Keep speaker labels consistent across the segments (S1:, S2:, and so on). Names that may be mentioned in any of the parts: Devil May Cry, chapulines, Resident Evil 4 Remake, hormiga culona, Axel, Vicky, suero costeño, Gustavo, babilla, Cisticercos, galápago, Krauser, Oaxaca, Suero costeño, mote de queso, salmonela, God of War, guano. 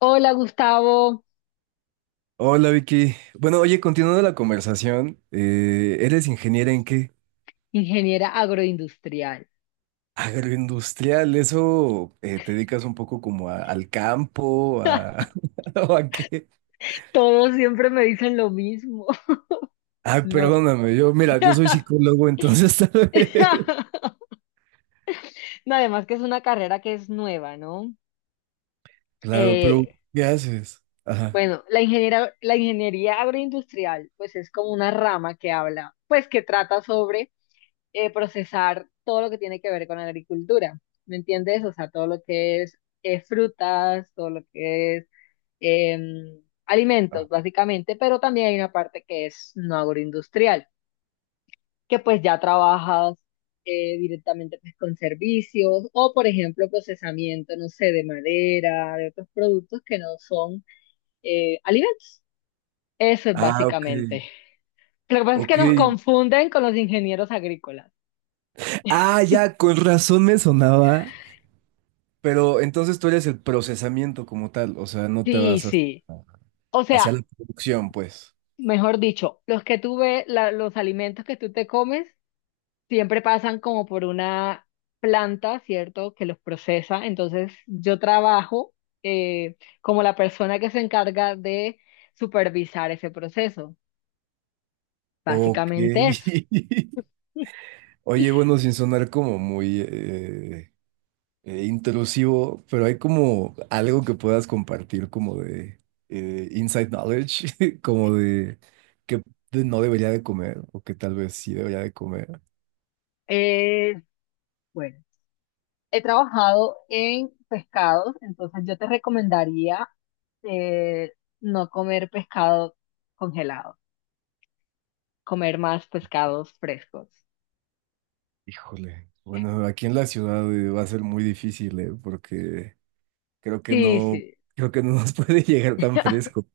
S1: Hola Gustavo,
S2: Hola Vicky. Bueno, oye, continuando la conversación, ¿eres ingeniera en qué?
S1: ingeniera agroindustrial.
S2: Agroindustrial, ¿eso te dedicas un poco como al campo, a, o a qué?
S1: Todos siempre me dicen lo mismo.
S2: Ay,
S1: No.
S2: perdóname, yo, mira, yo soy psicólogo, entonces tal vez.
S1: No, además que es una carrera que es nueva, ¿no?
S2: Claro, pero
S1: Eh,
S2: ¿qué haces? Ajá.
S1: bueno, la ingeniería agroindustrial, pues es como una rama que habla, pues que trata sobre procesar todo lo que tiene que ver con la agricultura. ¿Me entiendes? O sea, todo lo que es frutas, todo lo que es alimentos, básicamente, pero también hay una parte que es no agroindustrial, que pues ya trabajas directamente pues, con servicios o, por ejemplo, procesamiento, no sé, de madera, de otros productos que no son alimentos. Eso es
S2: Ah, ok,
S1: básicamente. Lo que pasa es que
S2: ok.
S1: nos confunden con los ingenieros agrícolas.
S2: Ah, ya, con razón me sonaba. Pero entonces tú eres el procesamiento como tal, o sea, no te
S1: Sí,
S2: vas
S1: sí. O
S2: hacia
S1: sea,
S2: la producción, pues.
S1: mejor dicho, los que tú ves, los alimentos que tú te comes siempre pasan como por una planta, ¿cierto? Que los procesa. Entonces, yo trabajo como la persona que se encarga de supervisar ese proceso.
S2: Ok.
S1: Básicamente eso.
S2: Oye, bueno, sin sonar como muy intrusivo, pero hay como algo que puedas compartir como de inside knowledge, como de que no debería de comer o que tal vez sí debería de comer.
S1: Eh, bueno, he trabajado en pescados, entonces yo te recomendaría eh, no comer pescado congelado, comer más pescados frescos.
S2: Híjole. Bueno, aquí en la ciudad va a ser muy difícil, porque creo que
S1: Sí,
S2: no,
S1: sí,
S2: creo que no nos puede llegar tan fresco.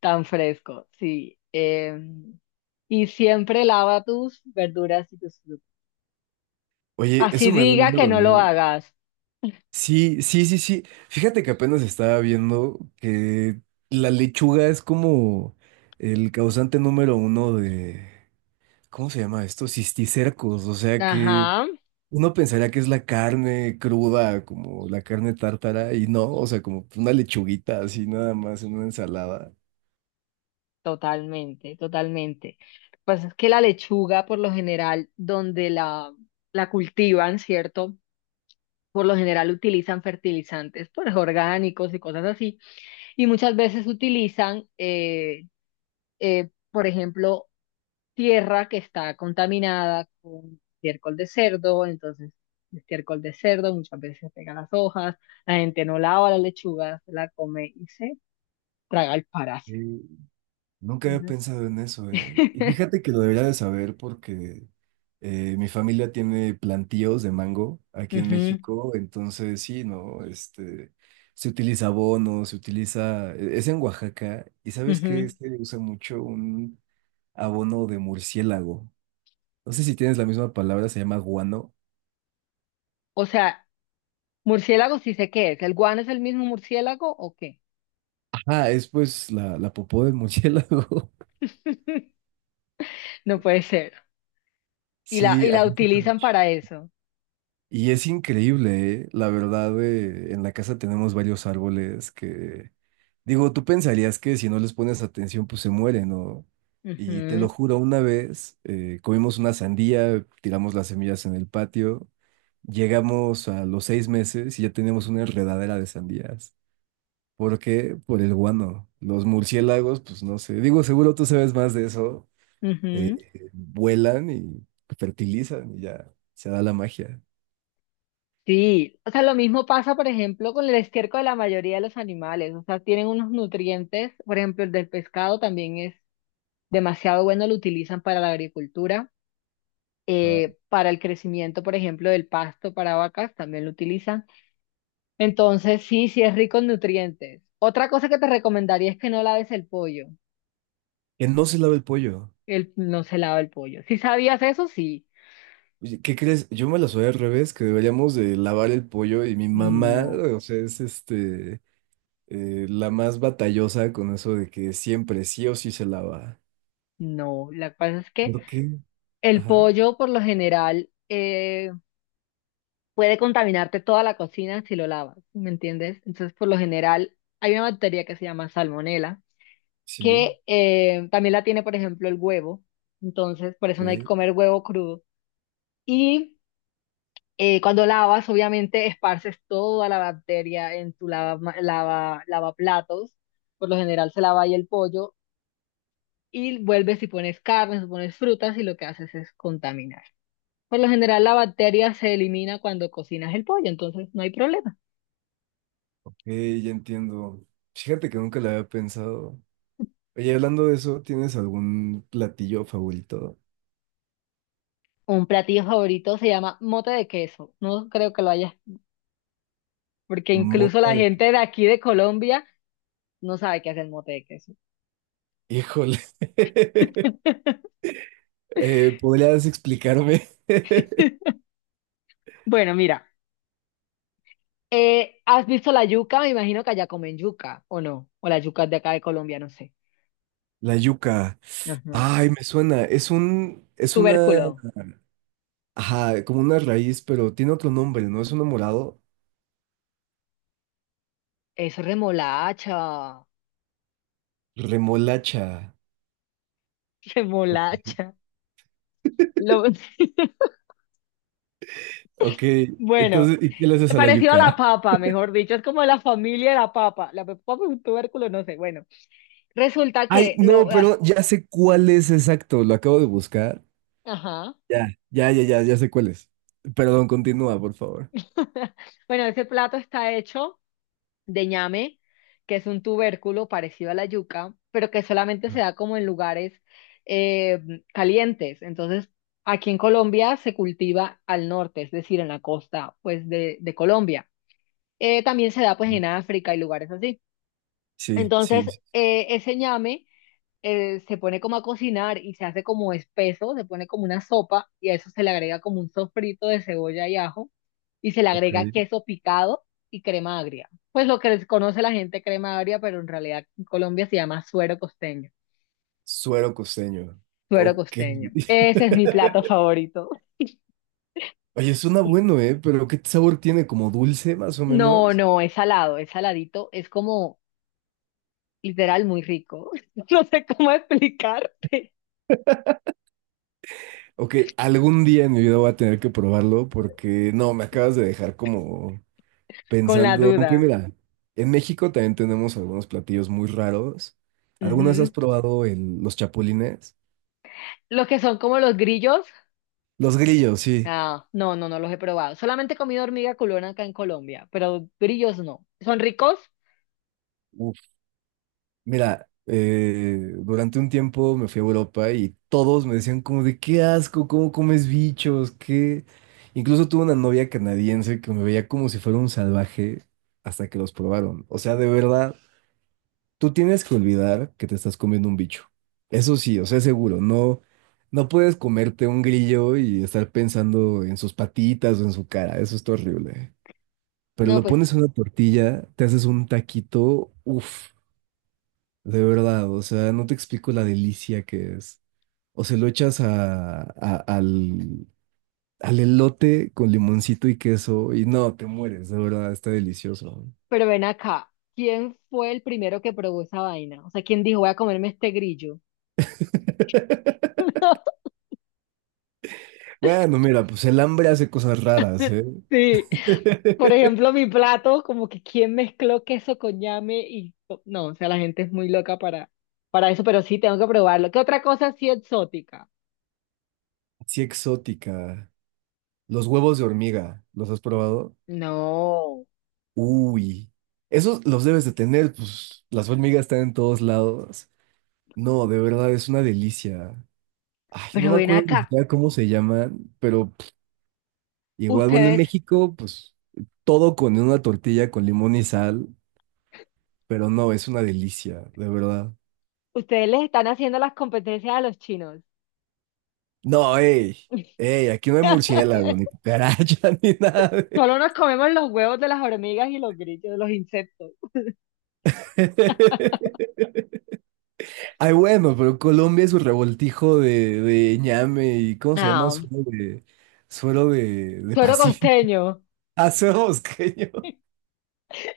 S1: tan fresco, sí. Y siempre lava tus verduras y tus frutas.
S2: Oye,
S1: Así
S2: eso me da
S1: diga que
S2: miedo,
S1: no lo
S2: ¿eh?
S1: hagas.
S2: Sí, sí, sí, sí. Fíjate que apenas estaba viendo que la lechuga es como el causante número uno de, ¿cómo se llama esto? Cisticercos. O sea que
S1: Ajá,
S2: uno pensaría que es la carne cruda, como la carne tártara, y no, o sea, como una lechuguita así nada más en una ensalada.
S1: totalmente, totalmente. Lo que pasa es que la lechuga, por lo general, la cultivan, ¿cierto? Por lo general utilizan fertilizantes, pues orgánicos y cosas así. Y muchas veces utilizan por ejemplo, tierra que está contaminada con estiércol de cerdo, entonces el estiércol de cerdo muchas veces pega las hojas, la gente no lava la lechuga, se la come y se traga el parásito.
S2: Nunca había
S1: Entonces,
S2: pensado en eso, eh. Y fíjate que lo debería de saber porque mi familia tiene plantíos de mango aquí en
S1: ujú,
S2: México, entonces sí, ¿no? Este, se utiliza abono, se utiliza, es en Oaxaca, y ¿sabes qué?
S1: ujú.
S2: Se usa mucho un abono de murciélago. No sé si tienes la misma palabra, se llama guano.
S1: O sea, murciélago sí sé qué es, ¿el guano es el mismo murciélago o qué?
S2: Ajá, es pues la popó del murciélago.
S1: No puede ser. Y la,
S2: Sí,
S1: y
S2: ahí
S1: la utilizan para eso.
S2: y es increíble, ¿eh? La verdad, en la casa tenemos varios árboles que, digo, tú pensarías que si no les pones atención, pues se mueren, ¿no? Y te lo
S1: Ujú,
S2: juro, una vez comimos una sandía, tiramos las semillas en el patio, llegamos a los 6 meses y ya teníamos una enredadera de sandías. ¿Por qué? Por el guano. Los murciélagos, pues no sé, digo, seguro tú sabes más de eso,
S1: ujú.
S2: vuelan y fertilizan y ya se da la magia.
S1: Sí, o sea, lo mismo pasa, por ejemplo, con el estiércol de la mayoría de los animales, o sea, tienen unos nutrientes, por ejemplo, el del pescado también es demasiado bueno, lo utilizan para la agricultura, para el crecimiento, por ejemplo, del pasto para vacas, también lo utilizan. Entonces, sí, sí es rico en nutrientes. Otra cosa que te recomendaría es que no laves el pollo,
S2: Que no se lava el pollo.
S1: no se lava el pollo. ¿Sí sabías eso? Sí.
S2: Oye, ¿qué crees? Yo me la soy al revés, que deberíamos de lavar el pollo y mi mamá,
S1: No,
S2: o sea, es este, la más batallosa con eso de que siempre sí o sí se lava.
S1: no, la cosa es que
S2: ¿Por qué?
S1: el
S2: Ajá,
S1: pollo por lo general... puede contaminarte toda la cocina si lo lavas, ¿me entiendes? Entonces, por lo general, hay una bacteria que se llama salmonela,
S2: sí,
S1: que también la tiene, por ejemplo, el huevo. Entonces, por eso no hay que
S2: ok,
S1: comer huevo crudo. Y cuando lavas, obviamente, esparces toda la bacteria en tu lavaplatos. Por lo general, se lava ahí el pollo y vuelves y pones carnes, pones frutas y lo que haces es contaminar. Por lo general, la bacteria se elimina cuando cocinas el pollo, entonces no hay problema.
S2: ok, ya entiendo. Fíjate que nunca lo había pensado. Oye, hablando de eso, ¿tienes algún platillo favorito?
S1: Un platillo favorito se llama mote de queso. No creo que lo haya, porque incluso
S2: Mota
S1: la
S2: de... que-
S1: gente de aquí de Colombia no sabe qué hace el mote de queso.
S2: Híjole. ¿Podrías explicarme?
S1: Bueno, mira, ¿has visto la yuca? Me imagino que allá comen yuca, ¿o no? O la yuca es de acá de Colombia, no sé.
S2: La yuca.
S1: Ajá.
S2: Ay, me suena. Es un, es una,
S1: Tubérculo.
S2: ajá, como una raíz, pero tiene otro nombre, ¿no? Es un morado.
S1: Eso es remolacha.
S2: Remolacha. Ok,
S1: Remolacha. Lo-
S2: ok,
S1: Bueno,
S2: entonces, ¿y qué le haces a la
S1: parecido a la
S2: yuca?
S1: papa, mejor dicho. Es como la familia de la papa. La papa es un tubérculo, no sé. Bueno, resulta
S2: Ay,
S1: que
S2: no,
S1: lo... ah,
S2: pero ya sé cuál es exacto. Lo acabo de buscar.
S1: ajá.
S2: Ya, ya, ya, ya, ya sé cuál es. Perdón, continúa, por favor.
S1: Bueno, ese plato está hecho de ñame, que es un tubérculo parecido a la yuca, pero que solamente se da como en lugares eh, calientes. Entonces, aquí en Colombia se cultiva al norte, es decir, en la costa, pues, de Colombia. También se da, pues, en África y lugares así.
S2: Sí, sí,
S1: Entonces,
S2: sí,
S1: ese ñame se pone como a cocinar y se hace como espeso, se pone como una sopa y a eso se le agrega como un sofrito de cebolla y ajo y se le
S2: ok.
S1: agrega queso picado y crema agria. Pues lo que conoce la gente crema agria, pero en realidad en Colombia se llama suero costeño.
S2: Suero costeño.
S1: Suero
S2: Ok.
S1: costeño. Ese es mi plato favorito.
S2: Oye, suena bueno, ¿eh? Pero ¿qué sabor tiene? ¿Como dulce, más o
S1: No,
S2: menos?
S1: no, es salado, es saladito, es como literal muy rico. No sé cómo explicarte
S2: Ok, algún día en mi vida voy a tener que probarlo porque no, me acabas de dejar como
S1: con la
S2: pensando. Aunque
S1: duda.
S2: mira, en México también tenemos algunos platillos muy raros. ¿Algunas has
S1: Ujú.
S2: probado los chapulines?
S1: Los que son como los grillos,
S2: Los grillos, sí.
S1: ah, no, no, no los he probado. Solamente he comido hormiga culona acá en Colombia, pero grillos no. ¿Son ricos?
S2: Uf. Mira, durante un tiempo me fui a Europa y todos me decían como de qué asco, cómo comes bichos, qué... Incluso tuve una novia canadiense que me veía como si fuera un salvaje hasta que los probaron. O sea, de verdad. Tú tienes que olvidar que te estás comiendo un bicho. Eso sí, o sea, seguro, no, no puedes comerte un grillo y estar pensando en sus patitas o en su cara, eso está horrible. Pero
S1: No,
S2: lo
S1: pues,
S2: pones en una tortilla, te haces un taquito, uff, de verdad, o sea, no te explico la delicia que es. O se lo echas a, al, al elote con limoncito y queso y no, te mueres, de verdad, está delicioso.
S1: pero ven acá. ¿Quién fue el primero que probó esa vaina? O sea, ¿quién dijo, voy a comerme este grillo?
S2: Bueno, mira, pues el hambre hace cosas raras, ¿eh?
S1: Sí. Por ejemplo, mi plato, como que quién mezcló queso con ñame y... No, o sea, la gente es muy loca para eso, pero sí, tengo que probarlo. ¿Qué otra cosa así exótica?
S2: Sí, exótica. Los huevos de hormiga, ¿los has probado?
S1: No,
S2: Uy, esos los debes de tener, pues las hormigas están en todos lados. No, de verdad, es una delicia. Ay, no
S1: pero
S2: me
S1: ven
S2: acuerdo ni
S1: acá.
S2: siquiera cómo se llaman, pero pff, igual, bueno, en
S1: Ustedes,
S2: México, pues todo con una tortilla con limón y sal, pero no, es una delicia, de verdad.
S1: ustedes les están haciendo las competencias a los chinos.
S2: No, ey, ey, aquí no hay murciélago, ni cucaracha, ni nada. De-
S1: Solo nos comemos los huevos de las hormigas y los grillos, de los insectos.
S2: Ay, bueno, pero Colombia es un revoltijo de ñame y ¿cómo se llama?
S1: Ah,
S2: Suelo de
S1: suero
S2: Pacífico.
S1: costeño,
S2: Ah, suelo bosqueño.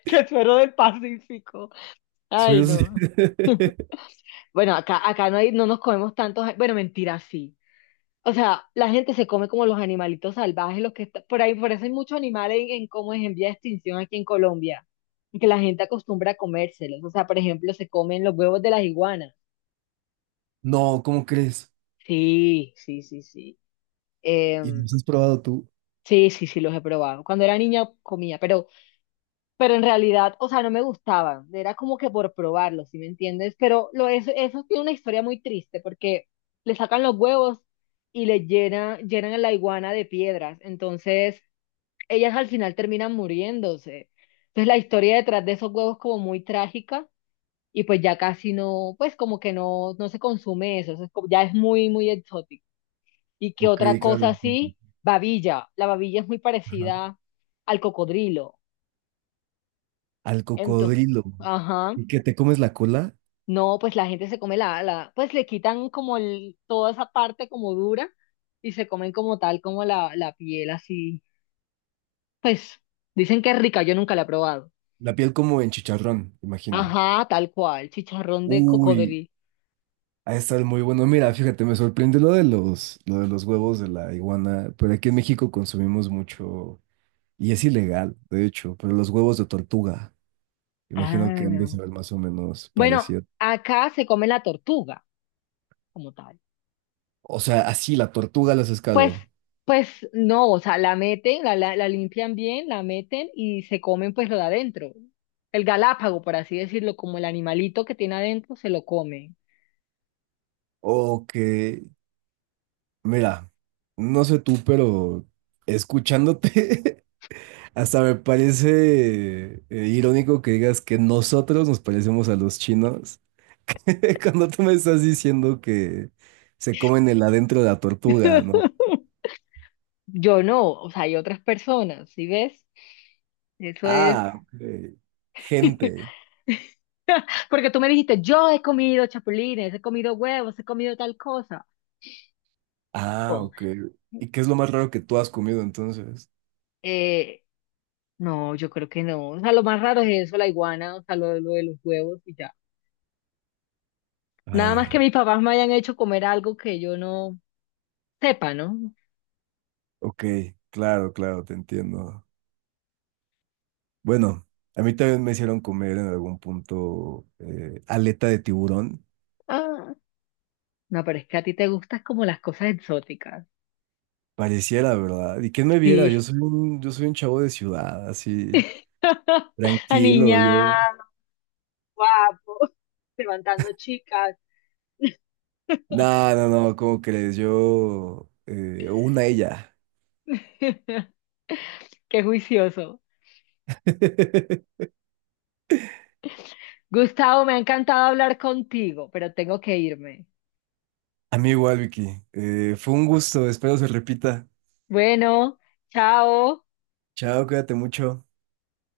S1: que suero del Pacífico. Ay,
S2: Suelo...
S1: no. Bueno, acá no hay, no nos comemos tantos. Bueno, mentira, sí. O sea, la gente se come como los animalitos salvajes, los que está- por ahí, por eso hay muchos animales en como en vía de extinción aquí en Colombia, que la gente acostumbra a comérselos. O sea, por ejemplo, se comen los huevos de las iguanas.
S2: No, ¿cómo crees?
S1: Sí, sí, sí, sí.
S2: ¿Y los
S1: Em,
S2: has probado tú?
S1: sí, sí, sí, los he probado. Cuando era niña comía, pero en realidad, o sea, no me gustaban, era como que por probarlo, ¿sí me entiendes? Pero lo, eso tiene una historia muy triste porque le sacan los huevos y llenan a la iguana de piedras, entonces ellas al final terminan muriéndose. Entonces la historia detrás de esos huevos como muy trágica y pues ya casi no, pues como que no, no se consume eso, eso es como- ya es muy, muy exótico. ¿Y qué
S2: Ok,
S1: otra
S2: claro,
S1: cosa
S2: bueno,
S1: así? Babilla, la babilla es muy
S2: ajá.
S1: parecida al cocodrilo,
S2: Al
S1: entonces,
S2: cocodrilo.
S1: ajá.
S2: ¿Y que te comes la cola?
S1: No, pues la gente se come pues le quitan como el- toda esa parte como dura y se comen como tal, como la piel así. Pues dicen que es rica, yo nunca la he probado.
S2: La piel como en chicharrón, imagino.
S1: Ajá, tal cual, chicharrón de
S2: Uy,
S1: cocodrilo.
S2: ha de estar muy bueno. Mira, fíjate, me sorprende lo de los huevos de la iguana, pero aquí en México consumimos mucho. Y es ilegal, de hecho, pero los huevos de tortuga, imagino que han de
S1: Ah.
S2: saber más o menos
S1: Bueno,
S2: parecido.
S1: acá se come la tortuga como tal.
S2: O sea, así la tortuga los
S1: Pues,
S2: pescado.
S1: pues no, o sea, la meten, la limpian bien, la meten y se comen pues lo de adentro. El galápago, por así decirlo, como el animalito que tiene adentro, se lo come.
S2: O que, mira, no sé tú, pero escuchándote, hasta me parece irónico que digas que nosotros nos parecemos a los chinos cuando tú me estás diciendo que se comen el adentro de la tortuga, ¿no?
S1: Yo no, o sea, hay otras personas, ¿sí ves? Eso es.
S2: Ah, ok. Gente.
S1: Porque tú me dijiste, yo he comido chapulines, he comido huevos, he comido tal cosa.
S2: Ah,
S1: Oh,
S2: ok. ¿Y qué es lo más raro que tú has comido entonces?
S1: eh, no, yo creo que no. O sea, lo más raro es eso, la iguana, o sea, lo de los huevos y ya. Nada más que
S2: Ay,
S1: mis papás me hayan hecho comer algo que yo no sepa, ¿no?
S2: ok, claro, claro, te entiendo. Bueno, a mí también me hicieron comer en algún punto aleta de tiburón.
S1: Ah, no, pero es que a ti te gustan como las cosas exóticas.
S2: Pareciera, ¿verdad? ¿Y quién me viera?
S1: Sí.
S2: Yo soy un chavo de ciudad, así, tranquilo, yo.
S1: Aniñado, guapo, levantando chicas.
S2: No, no, no, ¿cómo crees? Yo, una ella.
S1: Qué juicioso. Gustavo, me ha encantado hablar contigo, pero tengo que irme.
S2: A mí igual, Vicky. Fue un gusto, espero se repita.
S1: Bueno, chao.
S2: Chao, cuídate mucho.